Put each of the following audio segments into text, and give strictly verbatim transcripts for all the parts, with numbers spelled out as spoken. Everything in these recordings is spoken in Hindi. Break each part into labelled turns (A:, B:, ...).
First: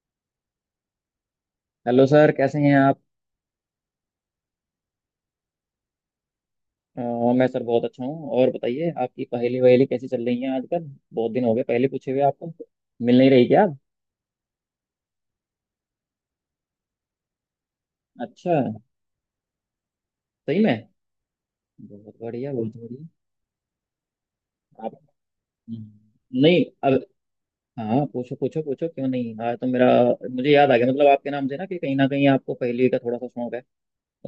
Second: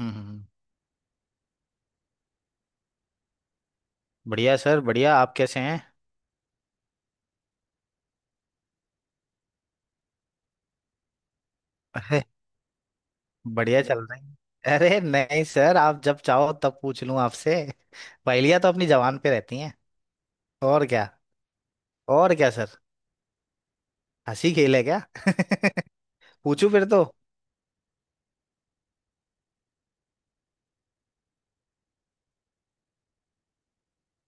A: हम्म हम्म, हम्म।
B: हेलो सर, कैसे हैं आप?
A: बढ़िया सर, बढ़िया। आप कैसे हैं?
B: अ, मैं सर बहुत अच्छा हूँ। और बताइए, आपकी पहेली वहेली कैसी चल रही है आजकल? बहुत दिन हो गए पहले पूछे हुए
A: अरे,
B: आपको। मिल नहीं रही क्या आप?
A: बढ़िया चल रहे हैं। अरे नहीं सर, आप जब चाहो तब पूछ लूं आपसे।
B: अच्छा।
A: पहेलियां तो अपनी जबान पे रहती हैं।
B: सही
A: और
B: में।
A: क्या।
B: बहुत
A: और क्या
B: बढ़िया, बहुत
A: सर।
B: बढ़िया।
A: हंसी खेल है
B: आप।
A: क्या?
B: हम्म, नहीं
A: पूछूं फिर
B: अब।
A: तो।
B: हाँ पूछो पूछो पूछो, क्यों नहीं। हाँ तो मेरा, मुझे याद आ गया, मतलब आपके नाम से ना, कि कहीं ना कहीं आपको पहेली का थोड़ा सा शौक है।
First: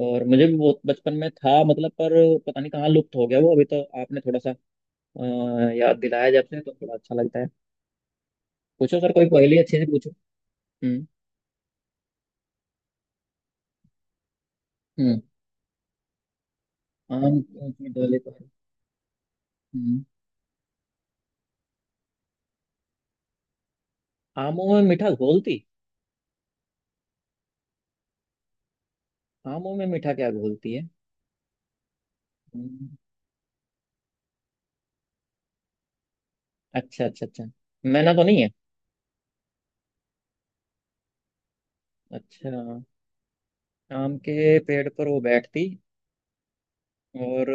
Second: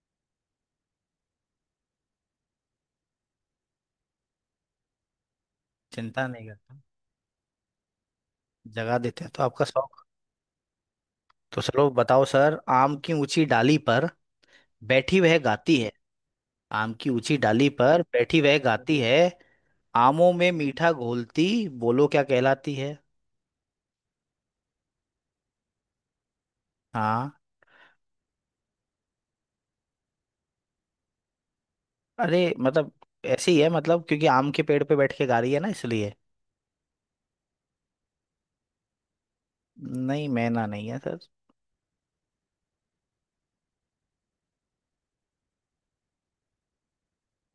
B: और मुझे भी बहुत बचपन में था मतलब, पर पता नहीं कहाँ लुप्त हो गया वो। अभी तो आपने थोड़ा सा अ, याद
A: चिंता
B: दिलाया,
A: नहीं
B: जब से तो
A: करता।
B: थोड़ा अच्छा लगता है।
A: जगा
B: पूछो सर,
A: देते
B: कोई
A: हैं तो
B: पहेली
A: आपका
B: अच्छे से
A: शौक।
B: पूछो। हम्म
A: तो चलो बताओ सर, आम की ऊंची डाली पर
B: हम्म।
A: बैठी वह गाती है। आम की
B: आम
A: ऊंची
B: क्यों
A: डाली
B: की
A: पर
B: डाले पर?
A: बैठी वह गाती है।
B: हम्म,
A: आमों में मीठा घोलती, बोलो क्या कहलाती है?
B: आमों में मीठा घोलती।
A: हाँ।
B: आमों में मीठा क्या घोलती है?
A: अरे, मतलब
B: हम्म,
A: ऐसे ही है, मतलब क्योंकि आम के पेड़ पे बैठ के गा रही है ना, इसलिए।
B: अच्छा अच्छा अच्छा। मैना तो नहीं है?
A: नहीं, मैना नहीं है सर।
B: अच्छा। आम के पेड़ पर वो बैठती, और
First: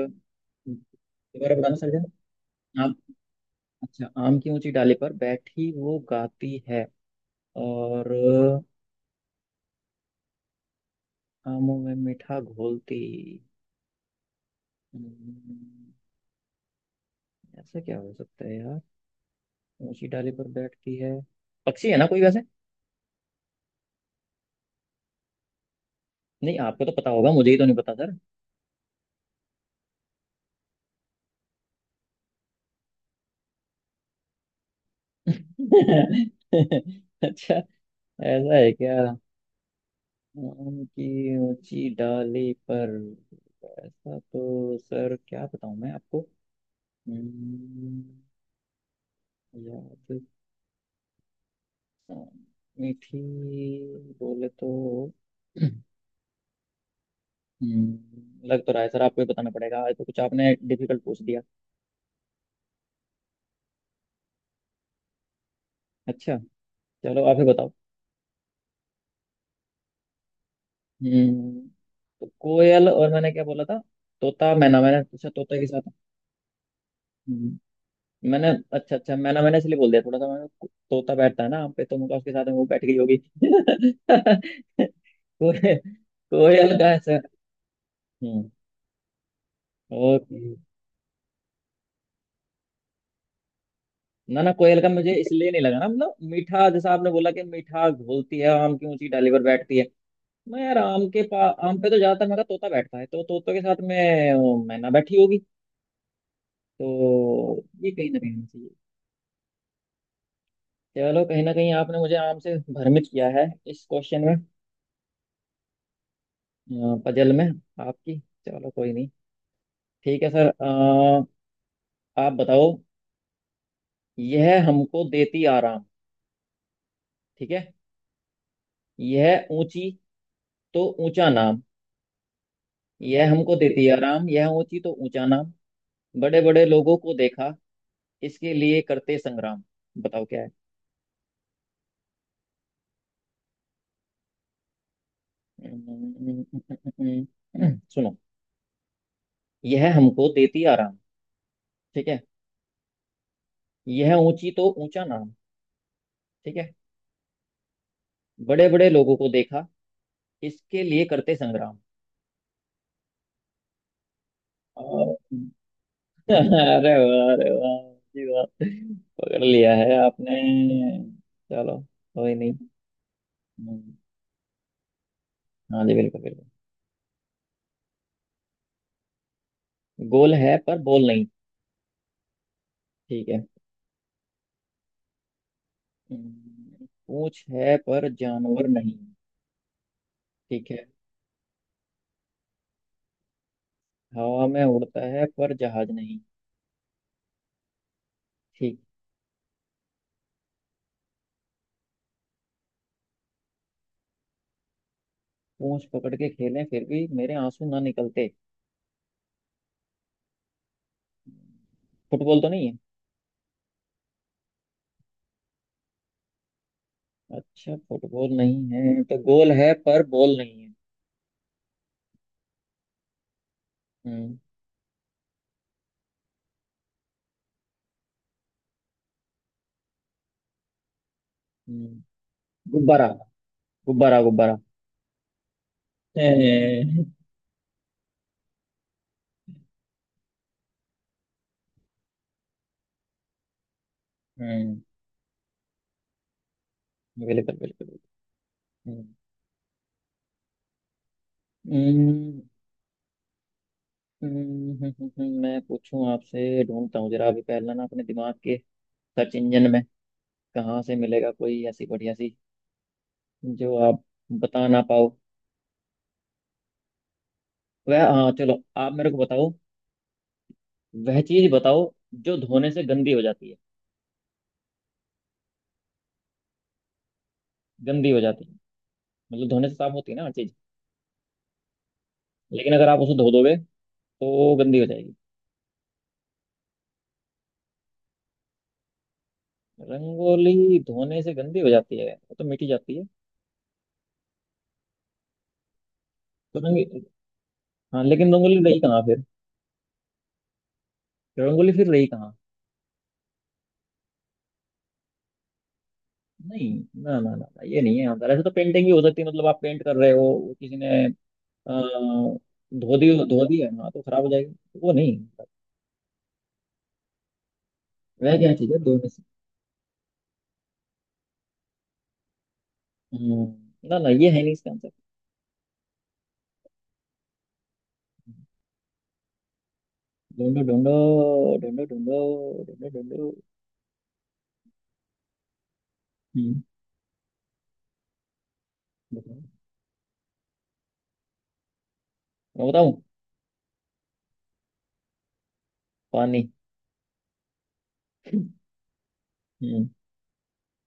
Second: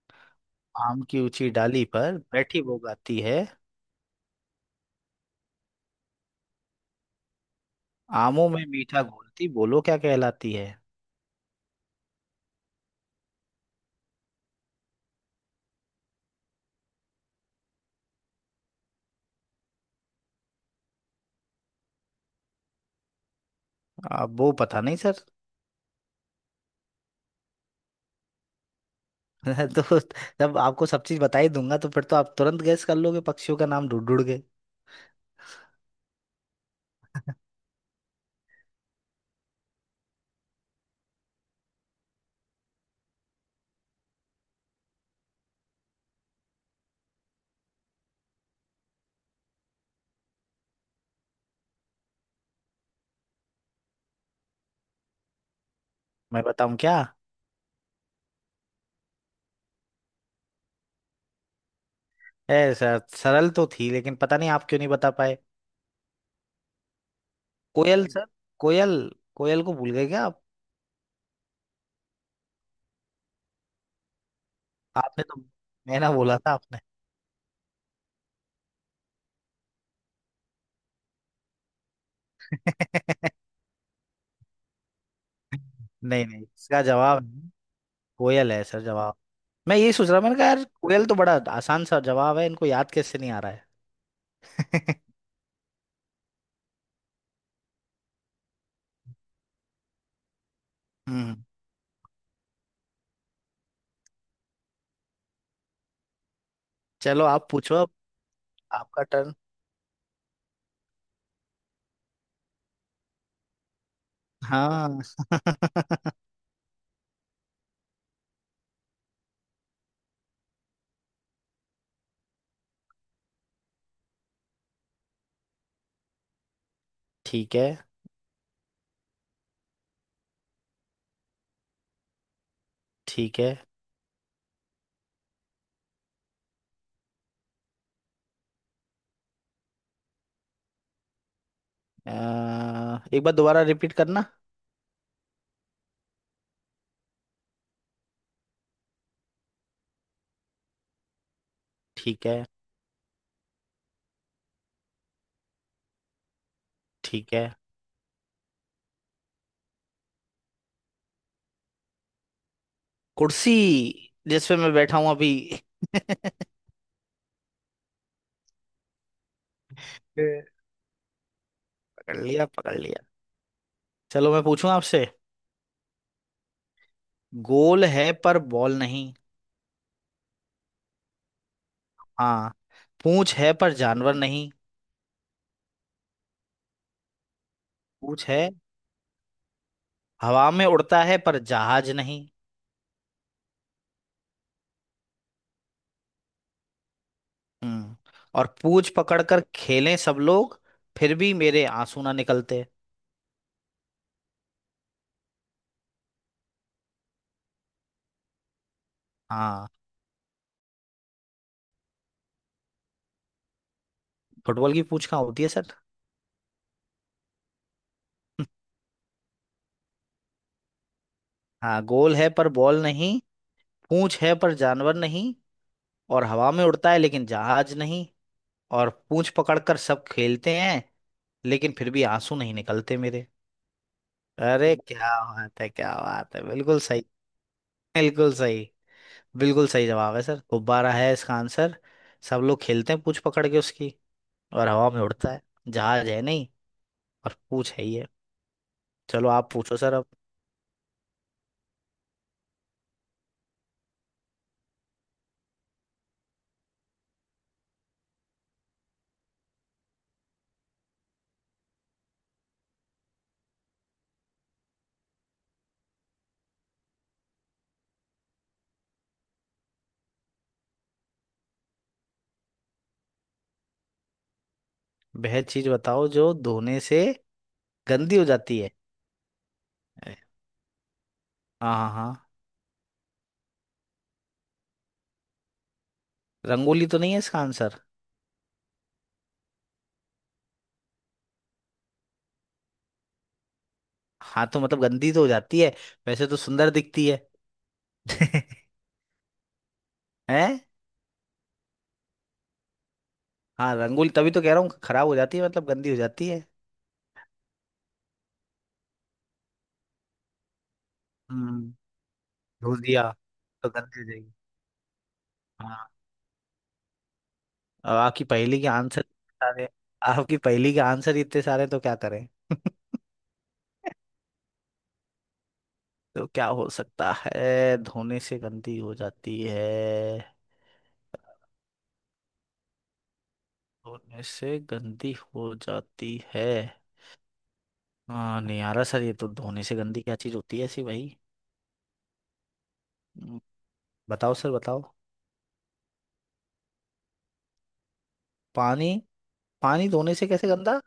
A: आम की ऊंची
B: दोबारा बताना
A: डाली
B: सर।
A: पर बैठी वो
B: आम,
A: गाती है।
B: अच्छा आम की ऊंची डाली पर बैठी वो गाती है, और
A: आमों में मीठा घोलती, बोलो क्या कहलाती है?
B: आमों में मीठा घोलती। हम्म, ऐसा क्या हो सकता है यार। ऊंची डाली पर बैठती है, पक्षी है ना कोई वैसे?
A: अब वो पता नहीं सर।
B: नहीं, आपको तो पता होगा, मुझे ही तो नहीं पता सर।
A: तो जब आपको सब चीज बता ही दूंगा तो फिर तो आप तुरंत गैस कर लोगे पक्षियों का नाम ढूंढ ढूंढ के।
B: अच्छा। ऐसा है क्या? आम की ऊंची डाली पर, ऐसा तो सर क्या बताऊं मैं आपको। हम्म, याद, अ, मीठी, बोले तो।
A: मैं बताऊं क्या?
B: हम्म, लग तो रहा है सर, आपको ही बताना पड़ेगा। आज तो कुछ आपने डिफिकल्ट पूछ दिया।
A: है सर, सरल तो थी लेकिन पता नहीं आप क्यों नहीं बता पाए।
B: अच्छा, चलो आप ही बताओ।
A: कोयल सर। कोयल। कोयल को भूल गए क्या आप?
B: हम्म तो कोयल, और मैंने क्या बोला था? तोता मैना, मैंने
A: आपने
B: पूछा
A: तो
B: तोते के साथ।
A: मैना बोला था।
B: हम्म, मैंने, अच्छा अच्छा, मैंने मैंने इसलिए बोल दिया थोड़ा सा। मैंने तोता बैठता है ना आम पे, तो मुझे उसके साथ में वो बैठ गई होगी।
A: आपने।
B: कोयल।
A: नहीं नहीं,
B: कोयल
A: इसका
B: का ऐसा।
A: जवाब है,
B: हम्म
A: कोयल है सर जवाब। मैं यही सोच रहा
B: और
A: हूँ, मैंने कहा यार कोयल तो बड़ा आसान सा जवाब है, इनको याद कैसे नहीं आ रहा
B: ना ना, कोयल का
A: है?
B: मुझे इसलिए नहीं लगा ना, मतलब मीठा जैसा आपने बोला कि मीठा घोलती है, आम की ऊंची डाली पर बैठती है। मैं यार आम के
A: हम्म।
B: पा आम पे तो ज्यादातर मेरा तोता बैठता है, तो तोते के साथ में वो मैना बैठी होगी।
A: चलो आप
B: तो
A: पूछो
B: ये
A: अब।
B: कहीं ना कहीं होना चाहिए।
A: आपका टर्न।
B: चलो, कहीं ना कहीं आपने मुझे आम से भ्रमित किया है इस क्वेश्चन में,
A: हाँ।
B: पजल में आपकी। चलो कोई नहीं। ठीक है सर। अ, आप बताओ। यह हमको देती आराम, ठीक
A: ठीक है।
B: है। यह ऊंची तो ऊंचा नाम। यह
A: ठीक
B: हमको
A: है।
B: देती आराम, यह ऊंची तो ऊंचा नाम, बड़े बड़े लोगों को देखा, इसके लिए करते संग्राम। बताओ क्या है।
A: अ, एक बार दोबारा रिपीट करना।
B: सुनो। यह हमको देती आराम, ठीक है।
A: ठीक है।
B: यह ऊंची तो ऊंचा नाम, ठीक है।
A: ठीक है।
B: बड़े बड़े लोगों को देखा, इसके लिए करते संग्राम।
A: कुर्सी, जिसपे मैं
B: अ,
A: बैठा हूं अभी।
B: अरे वाह, अरे वाह! जी वाह, पकड़ लिया है आपने।
A: ए,
B: चलो
A: पकड़
B: कोई
A: लिया,
B: नहीं।
A: पकड़ लिया।
B: हम्म,
A: चलो मैं पूछूं आपसे।
B: हाँ जी, बिल्कुल बिल्कुल।
A: गोल है पर बॉल नहीं।
B: गोल है पर बोल नहीं,
A: हाँ।
B: ठीक
A: पूंछ
B: है।
A: है पर जानवर नहीं।
B: हम्म, पूंछ है पर
A: पूंछ है।
B: जानवर नहीं,
A: हवा में
B: ठीक है।
A: उड़ता है पर जहाज नहीं।
B: हवा में उड़ता है पर जहाज नहीं,
A: हम्म। और
B: ठीक।
A: पूंछ पकड़कर खेलें सब लोग, फिर भी मेरे आंसू ना निकलते।
B: पूंछ पकड़ के खेलें फिर भी मेरे आंसू ना निकलते।
A: हाँ।
B: फुटबॉल तो नहीं है?
A: फुटबॉल की पूंछ कहाँ होती है सर?
B: अच्छा, फुटबॉल नहीं है तो गोल है पर बॉल नहीं है।
A: हाँ, गोल है पर बॉल नहीं। पूंछ है
B: हम्म
A: पर जानवर नहीं। और हवा में उड़ता है लेकिन जहाज नहीं। और पूंछ पकड़कर सब खेलते हैं, लेकिन फिर
B: हम्म,
A: भी आंसू नहीं निकलते
B: गुब्बारा!
A: मेरे।
B: गुब्बारा, गुब्बारा।
A: अरे क्या बात है, क्या बात है, बिल्कुल सही। बिल्कुल सही। बिल्कुल सही जवाब है सर, गुब्बारा है इसका आंसर। सब लोग खेलते हैं पूंछ पकड़ के उसकी। और
B: हम्म
A: हवा में उड़ता है, जहाज है नहीं। और
B: बिल्कुल
A: पूछ है
B: बिल्कुल
A: ही है।
B: बिल्कुल। हम्म,
A: चलो आप पूछो सर अब।
B: हम्म, हम्म, हम्म, हम्म, मैं पूछूं आपसे, ढूंढता हूँ जरा अभी पहला ना अपने दिमाग के सर्च इंजन में। कहाँ से मिलेगा कोई ऐसी बढ़िया सी जो आप बता ना पाओ। वह, हाँ चलो आप मेरे को बताओ। वह चीज बताओ जो धोने से गंदी हो जाती है।
A: वह चीज बताओ जो धोने से
B: गंदी
A: गंदी
B: हो
A: हो
B: जाती है,
A: जाती है।
B: मतलब धोने से साफ होती
A: अरे,
B: है ना हर चीज।
A: हाँ हाँ हाँ।
B: लेकिन अगर आप उसे धो दोगे, तो गंदी हो जाएगी।
A: रंगोली तो नहीं है इसका आंसर?
B: रंगोली धोने से गंदी हो जाती है, वो तो मिटी जाती है।
A: हाँ तो मतलब गंदी तो हो जाती है। वैसे तो
B: तो
A: सुंदर
B: रंग,
A: दिखती है।
B: हाँ लेकिन रंगोली रही कहाँ फिर?
A: हैं।
B: रंगोली फिर रही कहाँ?
A: हाँ, रंगोली तभी तो कह रहा हूँ, खराब हो जाती है, मतलब गंदी हो जाती है।
B: नहीं, ना ना ना ना, ये नहीं है। अंदर ऐसे तो पेंटिंग भी हो सकती है, मतलब आप पेंट कर रहे हो वो किसी ने
A: हम्म।
B: अ,
A: धो
B: धो
A: दिया।
B: दी, धो दी
A: तो
B: है ना तो
A: गंदी हो
B: खराब हो
A: जाएगी।
B: जाएगी, तो वो नहीं।
A: हाँ। अब आपकी
B: वह क्या
A: पहेली के
B: चीज है दो
A: आंसर
B: में से?
A: इतने सारे। आपकी पहेली के आंसर इतने सारे, तो क्या करें?
B: हम्म, ना ना, ये है नहीं इसका आंसर।
A: तो क्या हो सकता है, धोने से गंदी हो जाती है?
B: ढूंढो ढूंढो ढूंढो, ढूंढो ढूंढो ढूंढो।
A: धोने से गंदी हो जाती है।
B: हम्म,
A: हाँ, नहीं आ रहा सर, ये तो
B: बताओ।
A: धोने से गंदी क्या चीज होती है ऐसी भाई।
B: मैं बताऊं?
A: हम्म, बताओ सर, बताओ।
B: पानी।
A: पानी।
B: हम्म।
A: पानी धोने से कैसे गंदा?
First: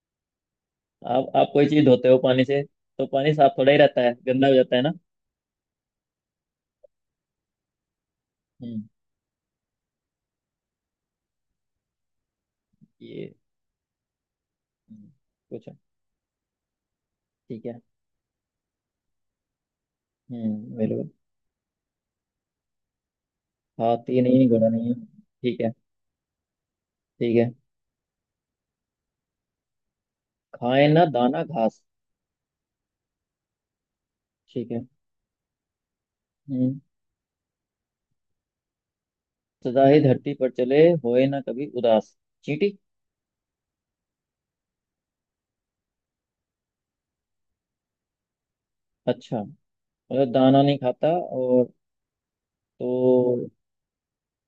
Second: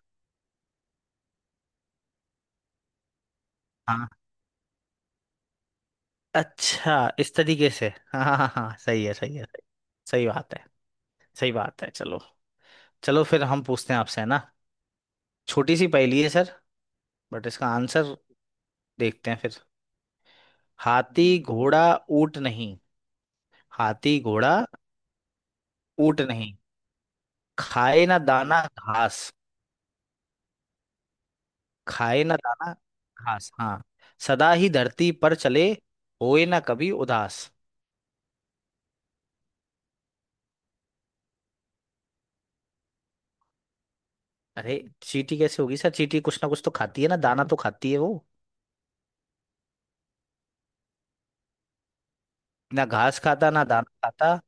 B: आप आप कोई चीज धोते हो पानी से, तो पानी साफ थोड़ा ही रहता
A: हाँ।
B: है, गंदा हो जाता है ना।
A: अच्छा, इस तरीके से। हाँ हाँ हाँ हाँ,
B: हम्म
A: सही है, सही है, सही। सही बात है। सही बात है, चलो। चलो
B: ये
A: फिर हम पूछते हैं आपसे, है ना?
B: हम्म, पूछो।
A: छोटी सी पहेली है सर। बट
B: ठीक
A: इसका
B: है।
A: आंसर देखते हैं फिर।
B: हम्म मेरे को,
A: हाथी घोड़ा ऊंट नहीं। हाथी
B: हाथी नहीं,
A: घोड़ा
B: घोड़ा नहीं है, ठीक है।
A: ऊंट नहीं।
B: ठीक है,
A: खाए ना दाना घास।
B: खाए ना दाना घास,
A: खाए ना दाना घास, हाँ। सदा ही
B: ठीक है।
A: धरती पर चले, होए ना
B: हम्म
A: कभी उदास।
B: सदा ही धरती पर चले, होए ना कभी उदास। चींटी।
A: अरे चींटी कैसे होगी सर, चींटी कुछ ना कुछ तो खाती है ना, दाना तो खाती है वो।
B: अच्छा, मतलब दाना नहीं खाता और,
A: ना घास
B: तो
A: खाता, ना दाना खाता।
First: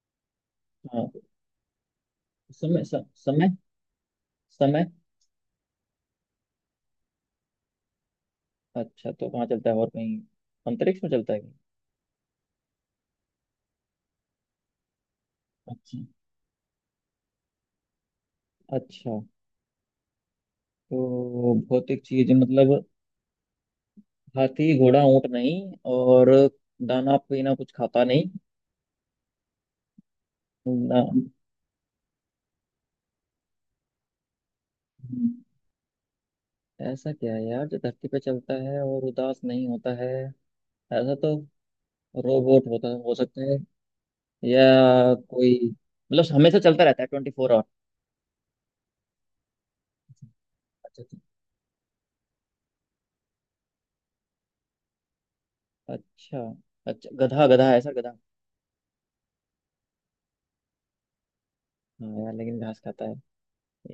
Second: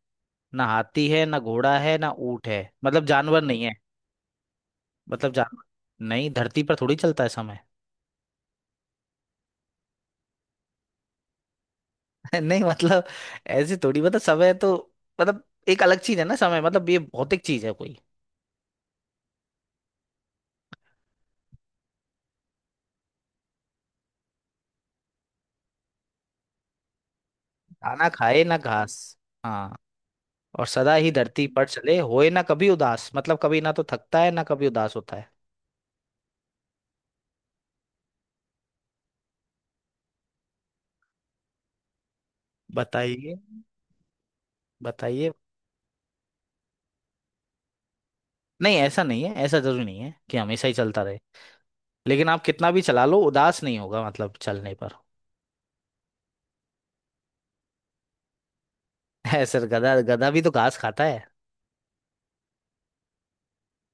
A: ना हाथी
B: हाँ
A: है, ना घोड़ा है, ना ऊंट है,
B: समय, स,
A: मतलब जानवर
B: समय,
A: नहीं है।
B: समय।
A: मतलब जानवर नहीं, धरती पर थोड़ी चलता है समय।
B: अच्छा, तो कहाँ चलता है और कहीं, अंतरिक्ष में चलता है कहीं?
A: नहीं मतलब, ऐसे थोड़ी, मतलब समय तो, मतलब एक
B: अच्छा
A: अलग चीज है ना समय, मतलब ये भौतिक चीज है कोई।
B: अच्छा। तो भौतिक चीज मतलब, हाथी घोड़ा ऊंट नहीं, और दाना पीना कुछ खाता
A: दाना
B: नहीं।
A: खाए ना घास, हाँ। और सदा
B: ना,
A: ही धरती पर चले, होए ना कभी उदास, मतलब कभी ना तो थकता है ना कभी उदास होता
B: हम्म,
A: है।
B: ऐसा क्या है यार जो धरती पे चलता है और उदास नहीं होता है। ऐसा तो रोबोट होता, हो
A: बताइए।
B: सकते हैं, या
A: बताइए।
B: कोई, मतलब हमेशा चलता रहता है ट्वेंटी फोर आवर।
A: नहीं, ऐसा नहीं है, ऐसा जरूरी नहीं है कि हमेशा ही चलता
B: अच्छा
A: रहे। लेकिन आप कितना भी चला लो, उदास नहीं होगा, मतलब चलने पर।
B: अच्छा, अच्छा अच्छा, गधा गधा है सर गधा।
A: है सर गधा। गधा भी तो घास खाता है।
B: हाँ यार, लेकिन घास खाता है,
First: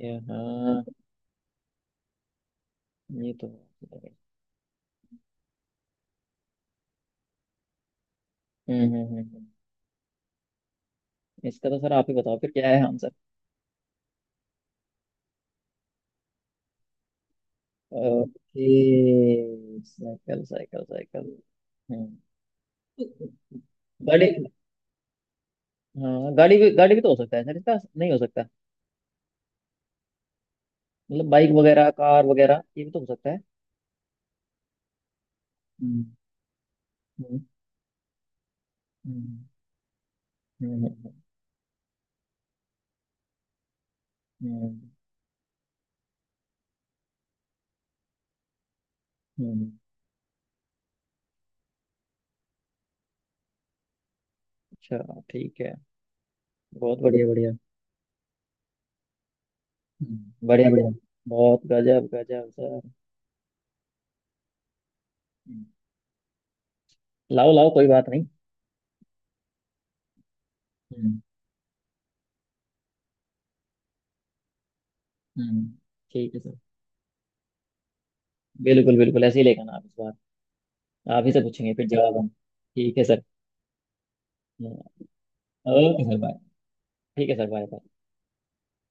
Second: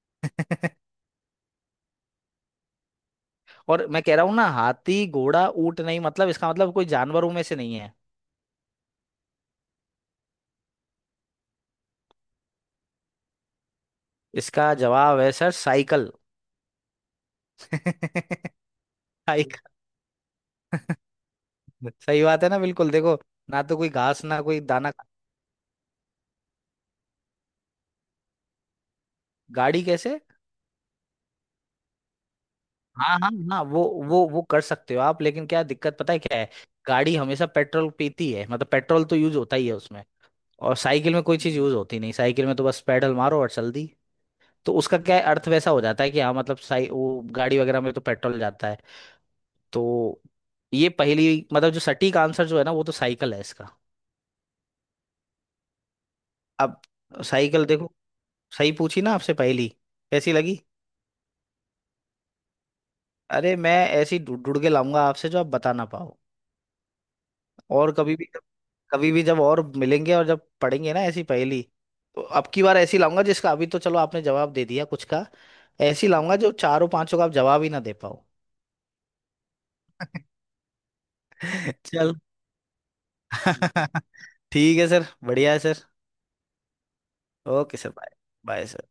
B: ये, हाँ, ये तो
A: और मैं
B: है।
A: कह रहा हूँ ना, हाथी घोड़ा ऊंट नहीं, मतलब इसका मतलब कोई जानवरों में से नहीं है।
B: हम्म हम्म हम्म हम्म। इसका तो सर आप ही बताओ फिर, क्या है आंसर?
A: इसका जवाब है sir, cycle.
B: Okay.
A: Cycle.
B: Cycle, cycle, cycle. हम्म
A: सही बात है ना, बिल्कुल देखो। ना तो कोई घास,
B: गाड़ी,
A: ना कोई दाना खा-
B: हाँ गाड़ी भी, गाड़ी भी तो हो सकता है सर इसका, नहीं हो सकता?
A: गाड़ी कैसे?
B: मतलब बाइक वगैरह, कार वगैरह, ये भी तो हो
A: हाँ
B: सकता
A: हाँ
B: है।
A: हाँ, वो वो वो कर सकते हो आप, लेकिन क्या दिक्कत पता
B: हम्म
A: है क्या है? गाड़ी
B: हम्म
A: हमेशा पेट्रोल पीती है, मतलब पेट्रोल तो यूज
B: हम्म
A: होता ही है उसमें।
B: हम्म,
A: और
B: हम्म,
A: साइकिल
B: हम्म।
A: में कोई चीज यूज होती नहीं, साइकिल में तो बस पैडल मारो और चल दी। तो
B: हम्म,
A: उसका क्या है, अर्थ वैसा हो जाता है कि हाँ, मतलब साइ वो गाड़ी वगैरह में तो पेट्रोल जाता है।
B: हम्म,
A: तो ये पहली, मतलब जो सटीक आंसर जो है ना, वो तो साइकिल है इसका।
B: अच्छा ठीक है।
A: अब
B: बहुत बढ़िया, बढ़िया, बढ़िया।
A: साइकिल देखो, सही पूछी ना आपसे पहली? कैसी
B: हम्म,
A: लगी?
B: बढ़िया बढ़िया। बहुत गजब गजब सर।
A: अरे, मैं ऐसी ढूंढ ढूंढ के लाऊंगा आपसे, जो आप
B: हम्म,
A: बता ना पाओ।
B: लाओ लाओ, कोई
A: और
B: बात
A: कभी
B: नहीं।
A: भी, कभी भी जब और मिलेंगे और जब पढ़ेंगे ना
B: हम्म,
A: ऐसी पहेली, तो अब की बार ऐसी लाऊंगा, जिसका अभी तो चलो आपने जवाब दे दिया कुछ का।
B: हम्म,
A: ऐसी
B: ठीक
A: लाऊंगा
B: है
A: जो
B: सर।
A: चारों पांचों का आप जवाब ही ना दे पाओ।
B: बिल्कुल बिल्कुल, ऐसे ही लेकर आना आप इस बार। आप ही से पूछेंगे फिर
A: चल।
B: जवाब हम, ठीक है सर। हम्म,
A: ठीक है सर, बढ़िया है सर।
B: Okay sir, bye. ठीक है sir,
A: okay
B: bye.
A: Sir, bye. Bye sir.